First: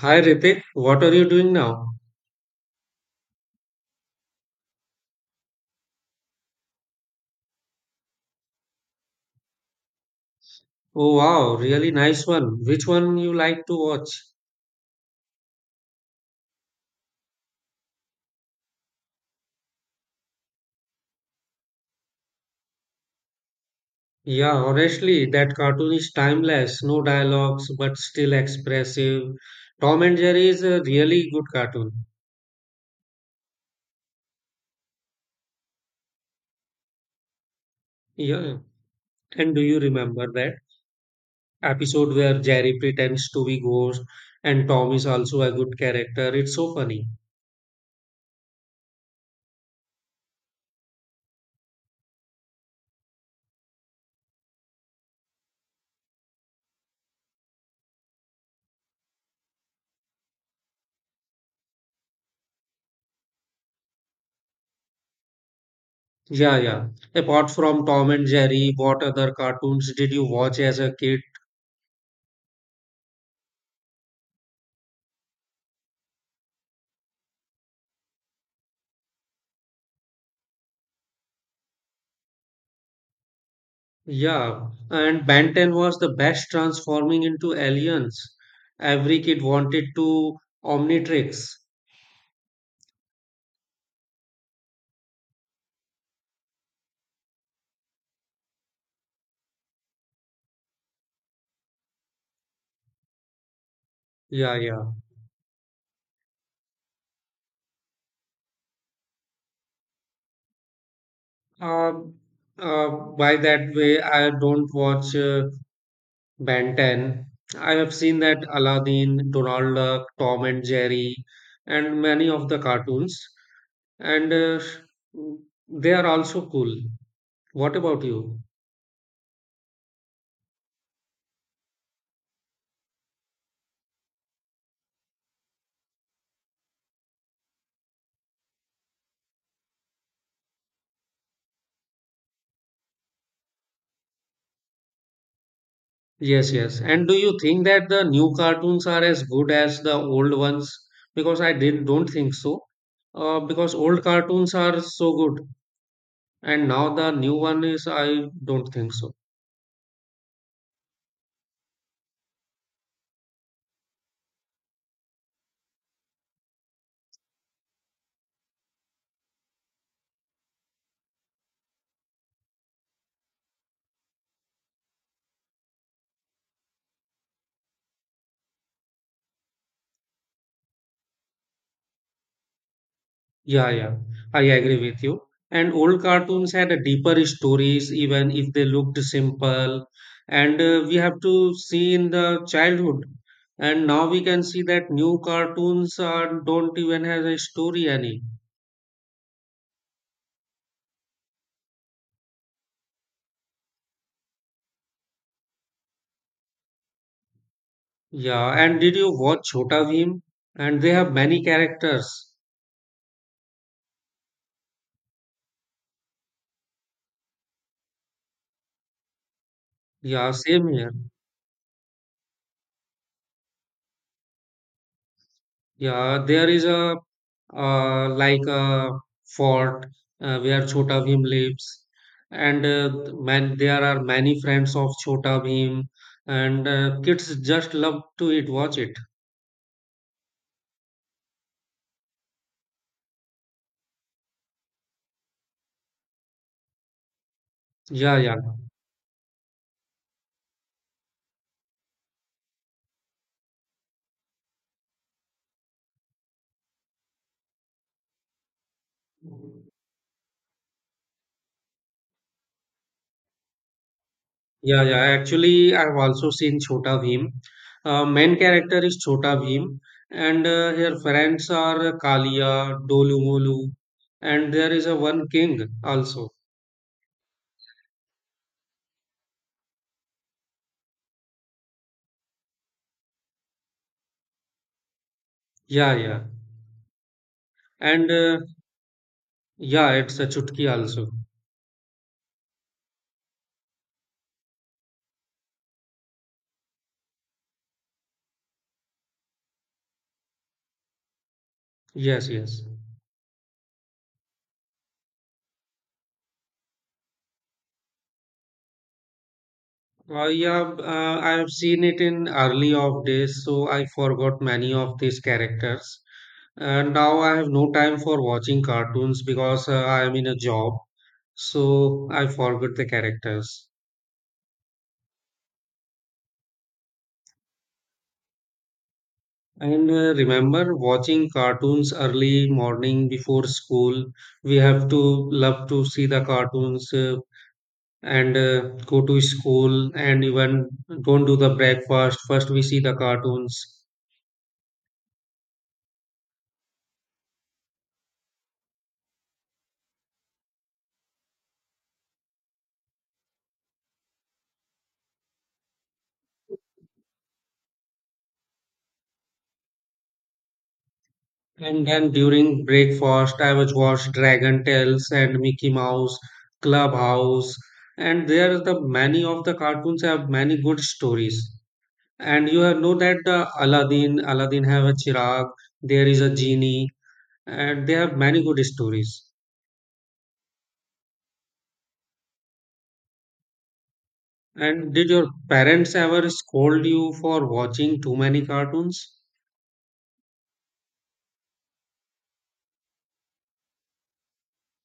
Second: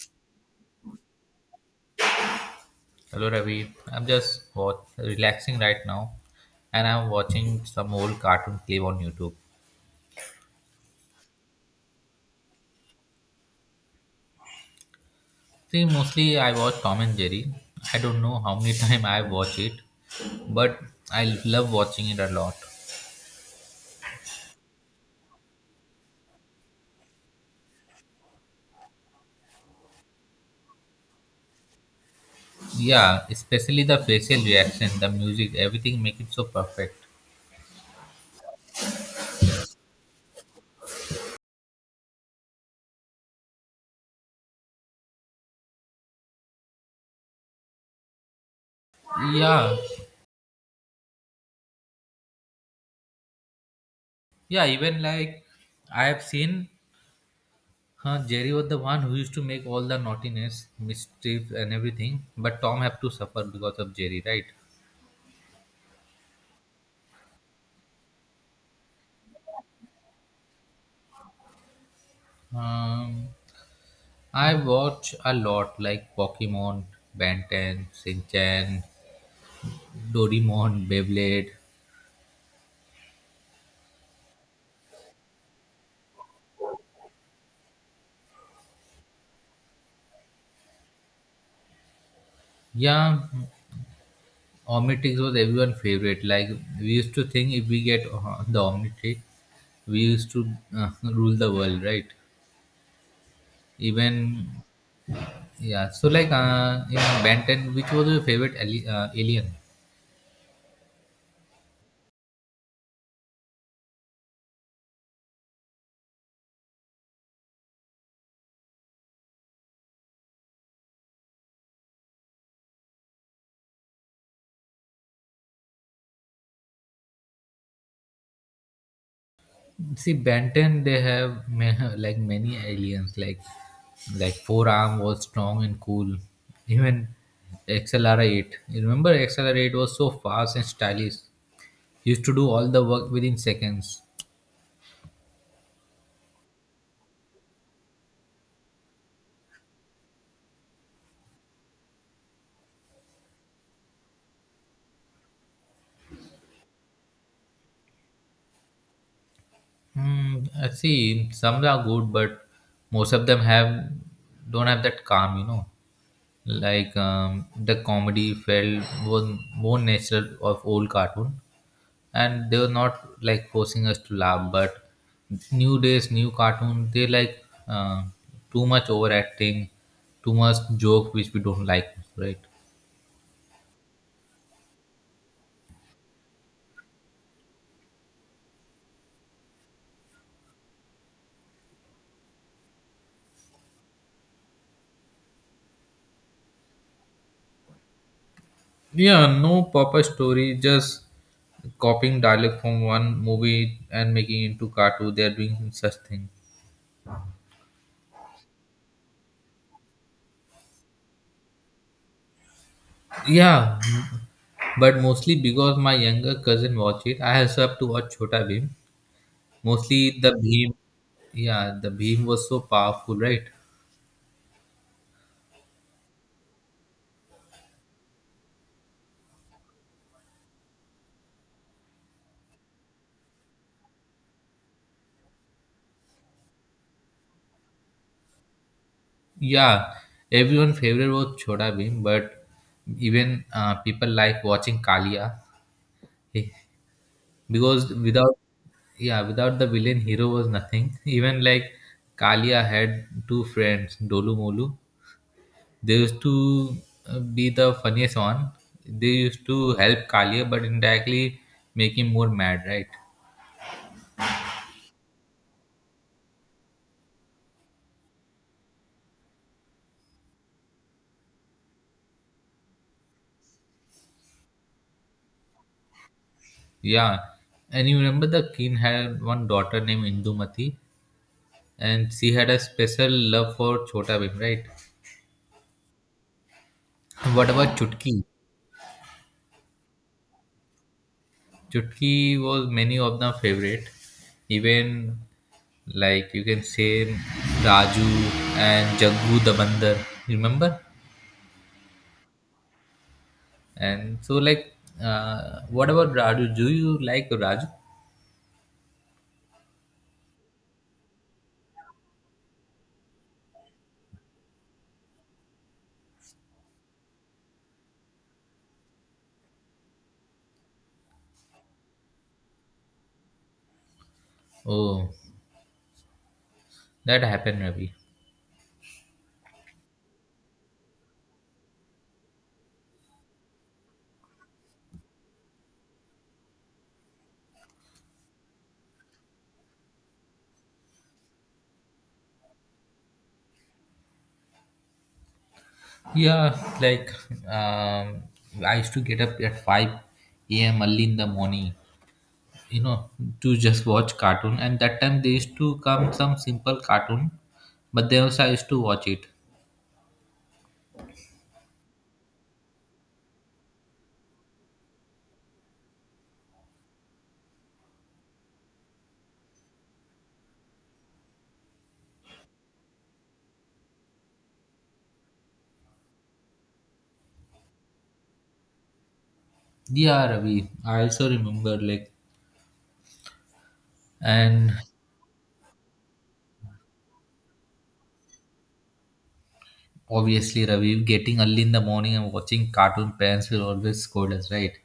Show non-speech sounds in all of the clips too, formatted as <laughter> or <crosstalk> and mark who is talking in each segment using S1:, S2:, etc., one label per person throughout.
S1: Hi Ritik, what are you doing now?
S2: Hello Ravi, I'm just what, relaxing right now and I'm watching some old cartoon clip on YouTube.
S1: Oh wow, really nice one. Which one you like to watch?
S2: See, mostly I watch Tom and Jerry. I don't know how many <laughs> time I watch it, but I love watching it a lot.
S1: Yeah, honestly, that cartoon is timeless, no dialogues but still expressive. Tom and Jerry is a really good cartoon.
S2: Yeah, especially the facial reaction, the music, everything make it so perfect.
S1: Yeah. And do you remember that episode where Jerry pretends to be ghost and Tom is also a good character? It's so funny.
S2: Yeah, yeah, even like I have seen Jerry was the one who used to make all the naughtiness, mischief, and everything, but Tom have to suffer because of Jerry, right?
S1: Yeah, yeah. Apart from Tom and Jerry, what other cartoons did you watch as a kid?
S2: Um, I watch a lot like Pokemon, Ben 10, Shinchan, Doraemon, Beyblade.
S1: Yeah, and Ben 10 was the best transforming into aliens. Every kid wanted to Omnitrix.
S2: Yeah, Omnitrix was everyone's favorite. Like we used to think if we get the Omnitrix, we used to <laughs> rule the world, right? Even
S1: Yeah, yeah.
S2: yeah. So like in Ben 10, which was your favorite alien?
S1: Uh, uh, by that way, I don't watch Ben 10. I have seen that Aladdin, Donald Duck, Tom and Jerry, and many of the cartoons. And they are also cool. What about you?
S2: See, Banten, they have like many aliens, like forearm was strong and cool. Even XLR8. You remember XLR8 was so fast and stylish. He used to do all the work within seconds.
S1: Yes, yes. And do you think that the new cartoons are as good as the old ones? Because I did don't think so. Because old cartoons are so good, and now the new one is I don't think so.
S2: Hmm, I see. Some are good, but most of them have don't have that calm, you know, like the comedy felt was more natural of old cartoon, and they were not like forcing us to laugh, but new days new cartoon they like uh, too much overacting, too much joke which we don't like, right?
S1: Yeah, yeah. I agree with you. And old cartoons had a deeper stories, even if they looked simple. And we have to see in the childhood. And now we can see that new cartoons are don't even have a story any.
S2: Yeah, no proper story, just copying dialogue from one movie and making it into cartoon, they are doing such thing.
S1: Yeah, and did you watch Chhota Bheem? And they have many characters.
S2: Yeah, but mostly because my younger cousin watched it, I also have to watch Chota Bheem. Mostly
S1: Yeah,
S2: the
S1: same
S2: Bheem,
S1: here.
S2: yeah, the Bheem was so powerful, right?
S1: Yeah, there is a like a fort where Chhota Bheem lives, and man, there are many friends of Chhota Bheem, and kids just love to it, watch it.
S2: Yeah, everyone favorite was Chhota Bhim, but even people like watching Kalia, eh, because
S1: Yeah, yeah.
S2: without, yeah, without the villain hero was nothing. <laughs> Even like Kalia had two friends Dolu Molu. They used to be the funniest one. They used to help Kalia, but indirectly make him more mad, right?
S1: Yeah, yeah. Actually, I've also seen Chhota Bhim. Main character is Chhota Bhim, and her friends are Kalia, Dolumolu, and there is a one king also.
S2: Yeah, and you remember the king had one daughter named Indumati, and she had a special love for Chhota Bhim, right?
S1: Yeah, yeah.
S2: What about
S1: And
S2: Chutki?
S1: yeah, it's a Chutki also.
S2: Chutki was many of the favorite. Even like you can say Raju and Jaggu the Bandar. You remember?
S1: Yes, yes.
S2: And so like, what about Raju? Do you like Raju?
S1: Yeah, I have seen it in early of days, so I forgot many of these characters. And now I have no time for watching cartoons because I am in a job, so I forgot the characters.
S2: Oh, that happened, Ravi.
S1: And remember watching cartoons early morning before school. We have to love to see the cartoons and go to school and even don't do the breakfast. First we see the cartoons.
S2: Yeah, like um, I used to get up at 5 a.m. early in the morning, you know, to just watch cartoon. And that time they used to come some simple cartoon, but they also I used to watch it.
S1: And then during breakfast, I was watched Dragon Tales and Mickey Mouse, Clubhouse, and there the many of the cartoons have many good stories. And you have know that the Aladdin, Aladdin have a chirag, there is a genie, and they have many good stories.
S2: Yeah, Ravi. I also remember like and
S1: And did your parents ever scold you for watching too many cartoons?
S2: obviously Ravi getting early in the morning and watching cartoon parents will always scold us, right?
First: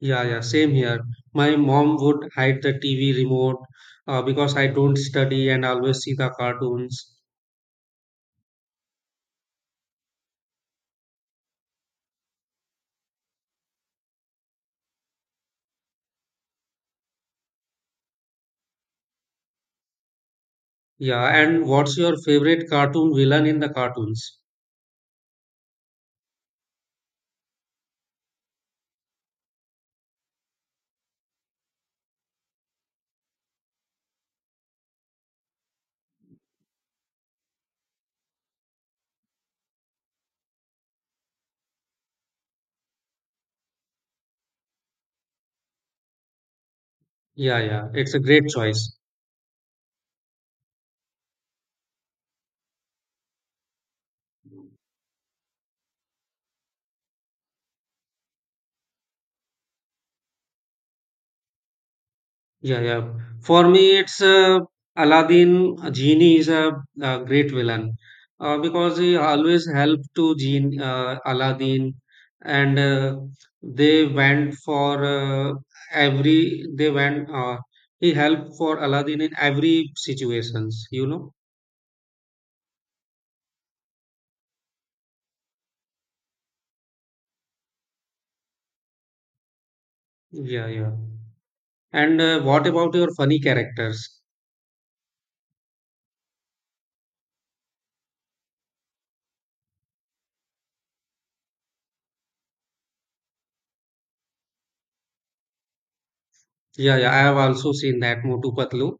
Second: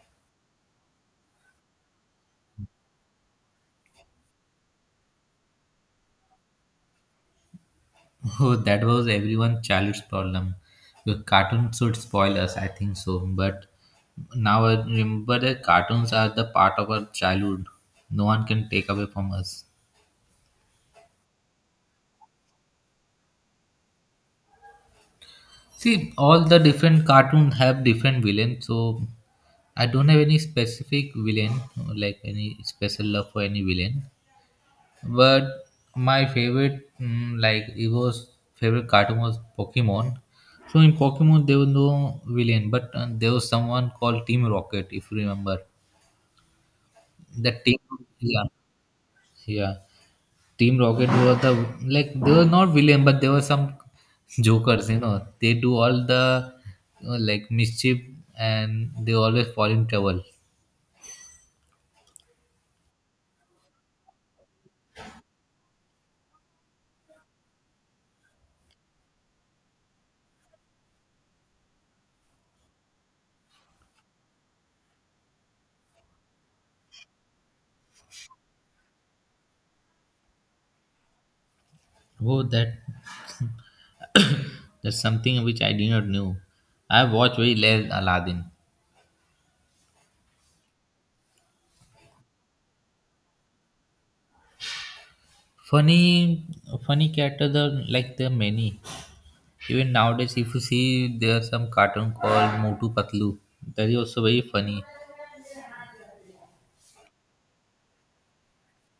S1: Yeah, yeah, same here. My mom would hide the TV remote because I don't study and always see the cartoons.
S2: <laughs> Oh, that was everyone's childhood's problem. The cartoon should spoil us, I think so. But now I remember that cartoons are the part of our childhood. No one can take away from us.
S1: Yeah, and what's your favorite cartoon villain in the cartoons?
S2: See, all the different cartoons have different villains, so I don't have any specific villain, like any special love for any villain. But my favorite, like Evo's favorite cartoon was Pokemon. So in Pokemon, there was no villain, but there was someone called Team Rocket, if you remember.
S1: Yeah,
S2: That team,
S1: yeah, it's a
S2: yeah,
S1: great choice.
S2: yeah. Team Rocket was the like they were not villain, but there were some jokers. You know, they do all the like mischief, and they always fall in trouble.
S1: Yeah, yeah. For me, it's Aladdin. Genie is a, great villain because he always helped to Genie, Aladdin, and they went for every. They went. He helped for Aladdin in every situations. You know.
S2: Oh, that's something which I did not know. I watched very less Aladdin.
S1: Yeah, yeah. And what about your funny characters?
S2: Funny, funny cat are the like the many. Even nowadays, if you see there are some cartoon called Motu Patlu, that is also very funny.
S1: Yeah, yeah, I have also seen that Motu Patlu.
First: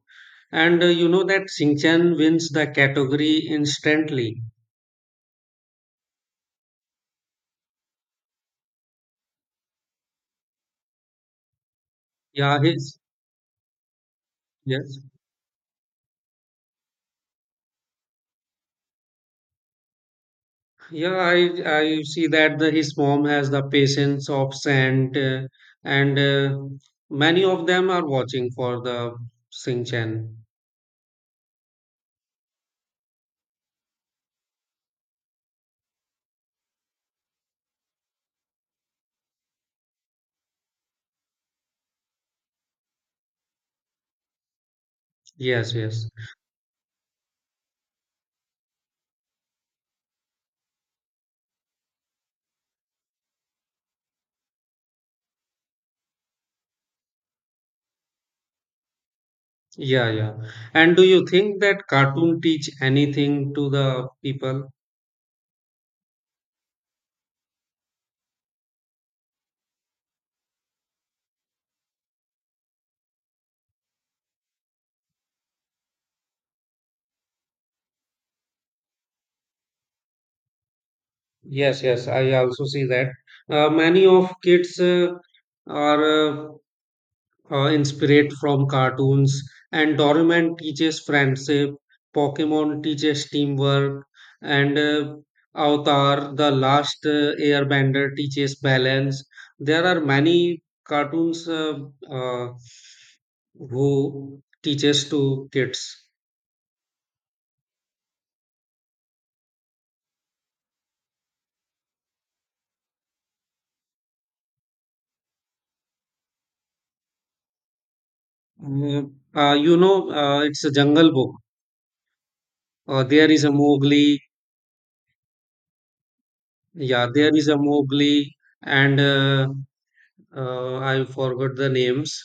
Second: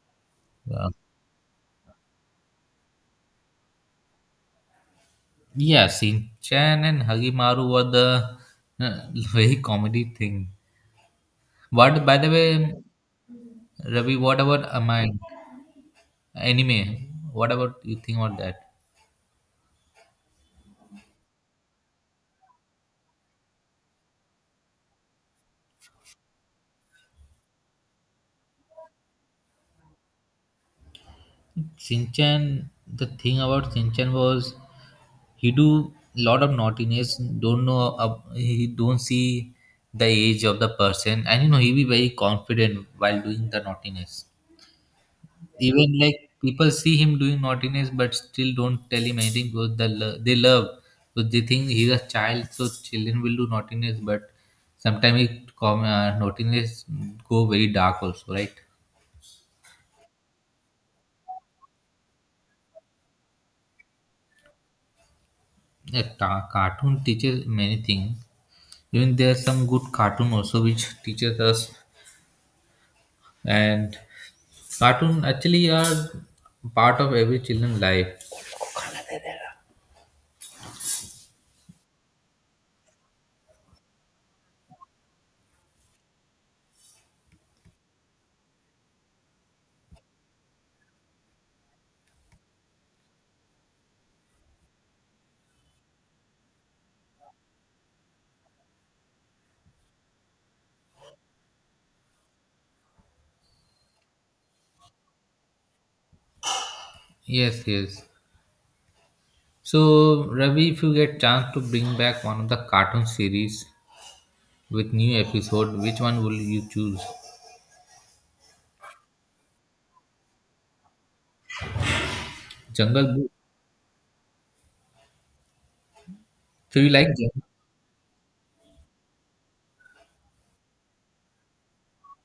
S1: And
S2: Uh,
S1: you know that Singchan wins the category instantly.
S2: yeah, Shinchan and Hagimaru were the uh, <laughs> very comedy thing. What by the
S1: Yeah,
S2: way,
S1: his
S2: Ravi, what about
S1: yes.
S2: Amine anime? What about you think about that?
S1: Yeah, I see that the, his mom has the patience of saint, and many of them are watching for the Singchan.
S2: Shinchan, the thing about Shinchan was he do lot of naughtiness, don't know, he don't see the age of the person, and you know he be very confident while doing the naughtiness.
S1: Yes,
S2: Even
S1: yes.
S2: like people see him doing naughtiness but still don't tell him anything because they love, so they think he's a child so children will do naughtiness, but sometimes it naughtiness go very dark also, right?
S1: Yeah, yeah. And do you think that cartoon teach anything to the people?
S2: Yeah, cartoon teaches many things, even there are some good cartoon also which teaches us, and cartoon actually are part of every children's life.
S1: Yes, yes. I also see that many of kids are. Inspired from cartoons, and Doraemon teaches friendship, Pokemon teaches teamwork, and Avatar, the last airbender, teaches balance. There are many cartoons uh, who teaches to kids.
S2: Yes, yes. So Ravi, if you get chance to bring back one of the cartoon series with new episode, which one will you choose?
S1: You know, it's a Jungle Book.
S2: Jungle
S1: There
S2: Book.
S1: is a Mowgli.
S2: So you
S1: Yeah,
S2: like
S1: there
S2: Jungle?
S1: is a Mowgli, and I forgot the names.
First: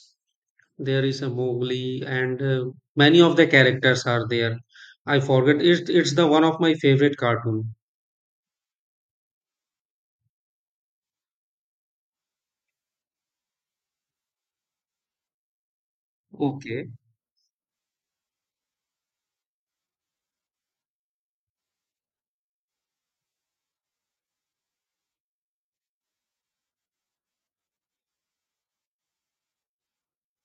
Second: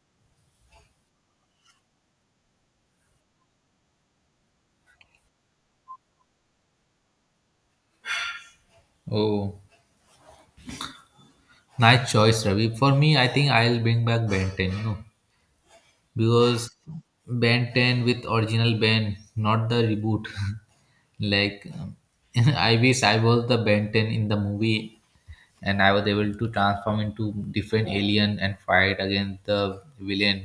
S1: There is a Mowgli, and many of the characters are there. I forget. It's the one of my favorite cartoon.
S2: Oh, nice choice, Ravi. For me, I think I'll bring back Ben 10, you know, because
S1: Okay.
S2: Ben 10 with original Ben, not the reboot. <laughs> Like, <laughs> I wish I was the Ben 10 in the movie and I was able to transform into different alien and fight against the villain.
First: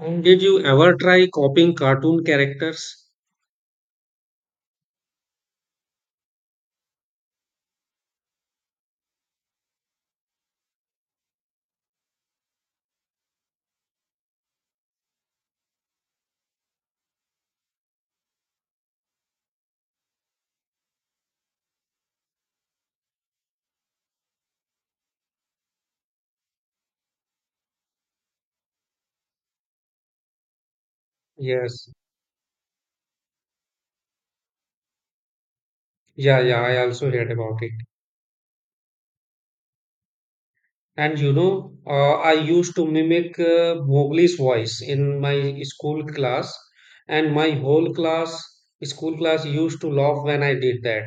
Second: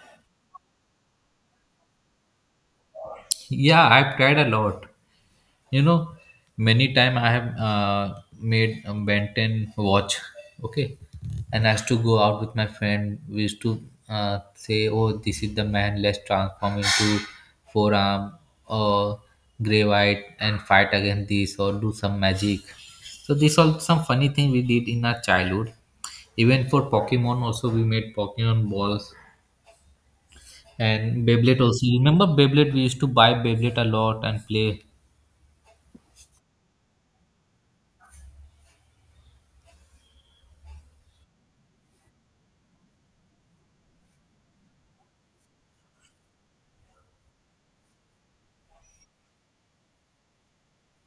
S1: And did you ever try copying cartoon characters?
S2: Yeah, I've tried a lot. You know, many time I have made a Ben 10 watch. Okay, and I used to go out with my friend. We used to say, "Oh, this is the man. Let's transform into forearm or gray white and fight against this or do some magic." So these all some funny thing we did in our childhood. Even for Pokemon, also we made Pokemon balls, and Beyblade also.
S1: Yes.
S2: Remember Beyblade? We used to buy Beyblade a lot and play.
S1: Yeah, yeah. I also heard about it. And you know, I used to mimic Mowgli's voice in my school class, and my whole class, school class, used to laugh when I did that.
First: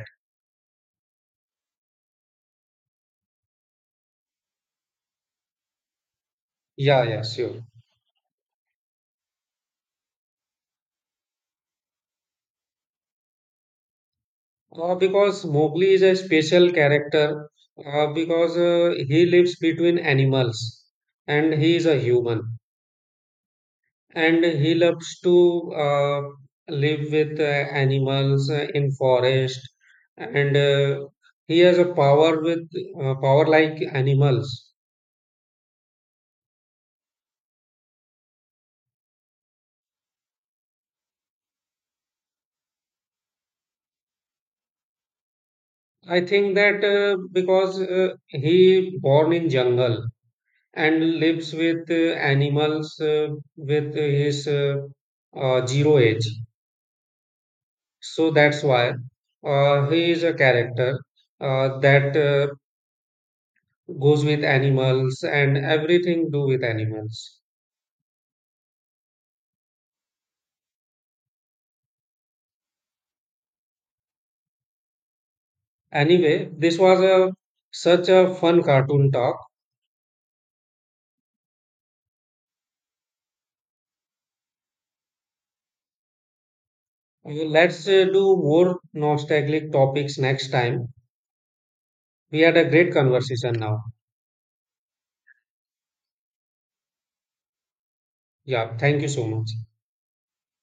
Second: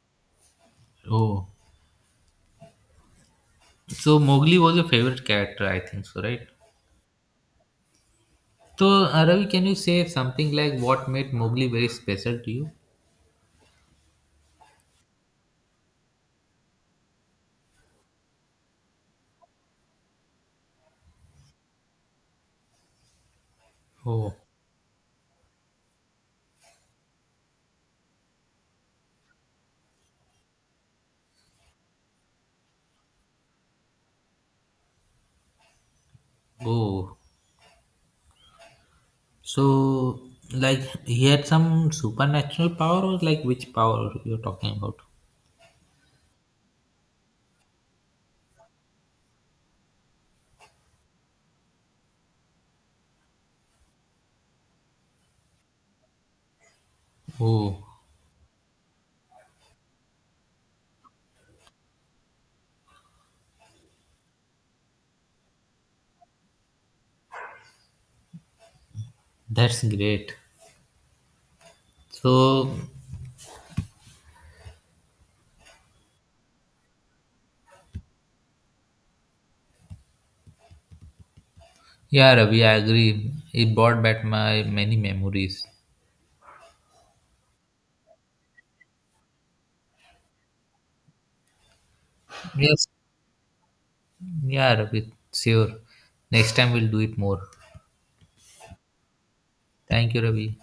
S2: Oh, so Mowgli was your favorite character, I think so, right?
S1: Yeah, yeah, sure.
S2: So Ravi, can you say something like what made Mowgli very special to you?
S1: Because Mowgli is a special character, because he lives between animals and he is a human
S2: Oh,
S1: and he loves to live with animals in forest and he has a power with power like animals.
S2: oh, so like he had some supernatural power, or like which power you're talking about?
S1: I think that because he born in jungle and lives with animals with his zero age.
S2: Oh,
S1: So that's why he is a character that goes with animals and everything do with animals.
S2: that's great. So,
S1: Anyway, this was a such a fun cartoon talk.
S2: yeah, Ravi, I agree. It brought back my many memories.
S1: Let's do more nostalgic topics next time. We had a
S2: Yes,
S1: great conversation now.
S2: yeah, Ravi, sure. Next time we'll do it more.
S1: Yeah, thank you so much.
S2: Thank you, Ravi.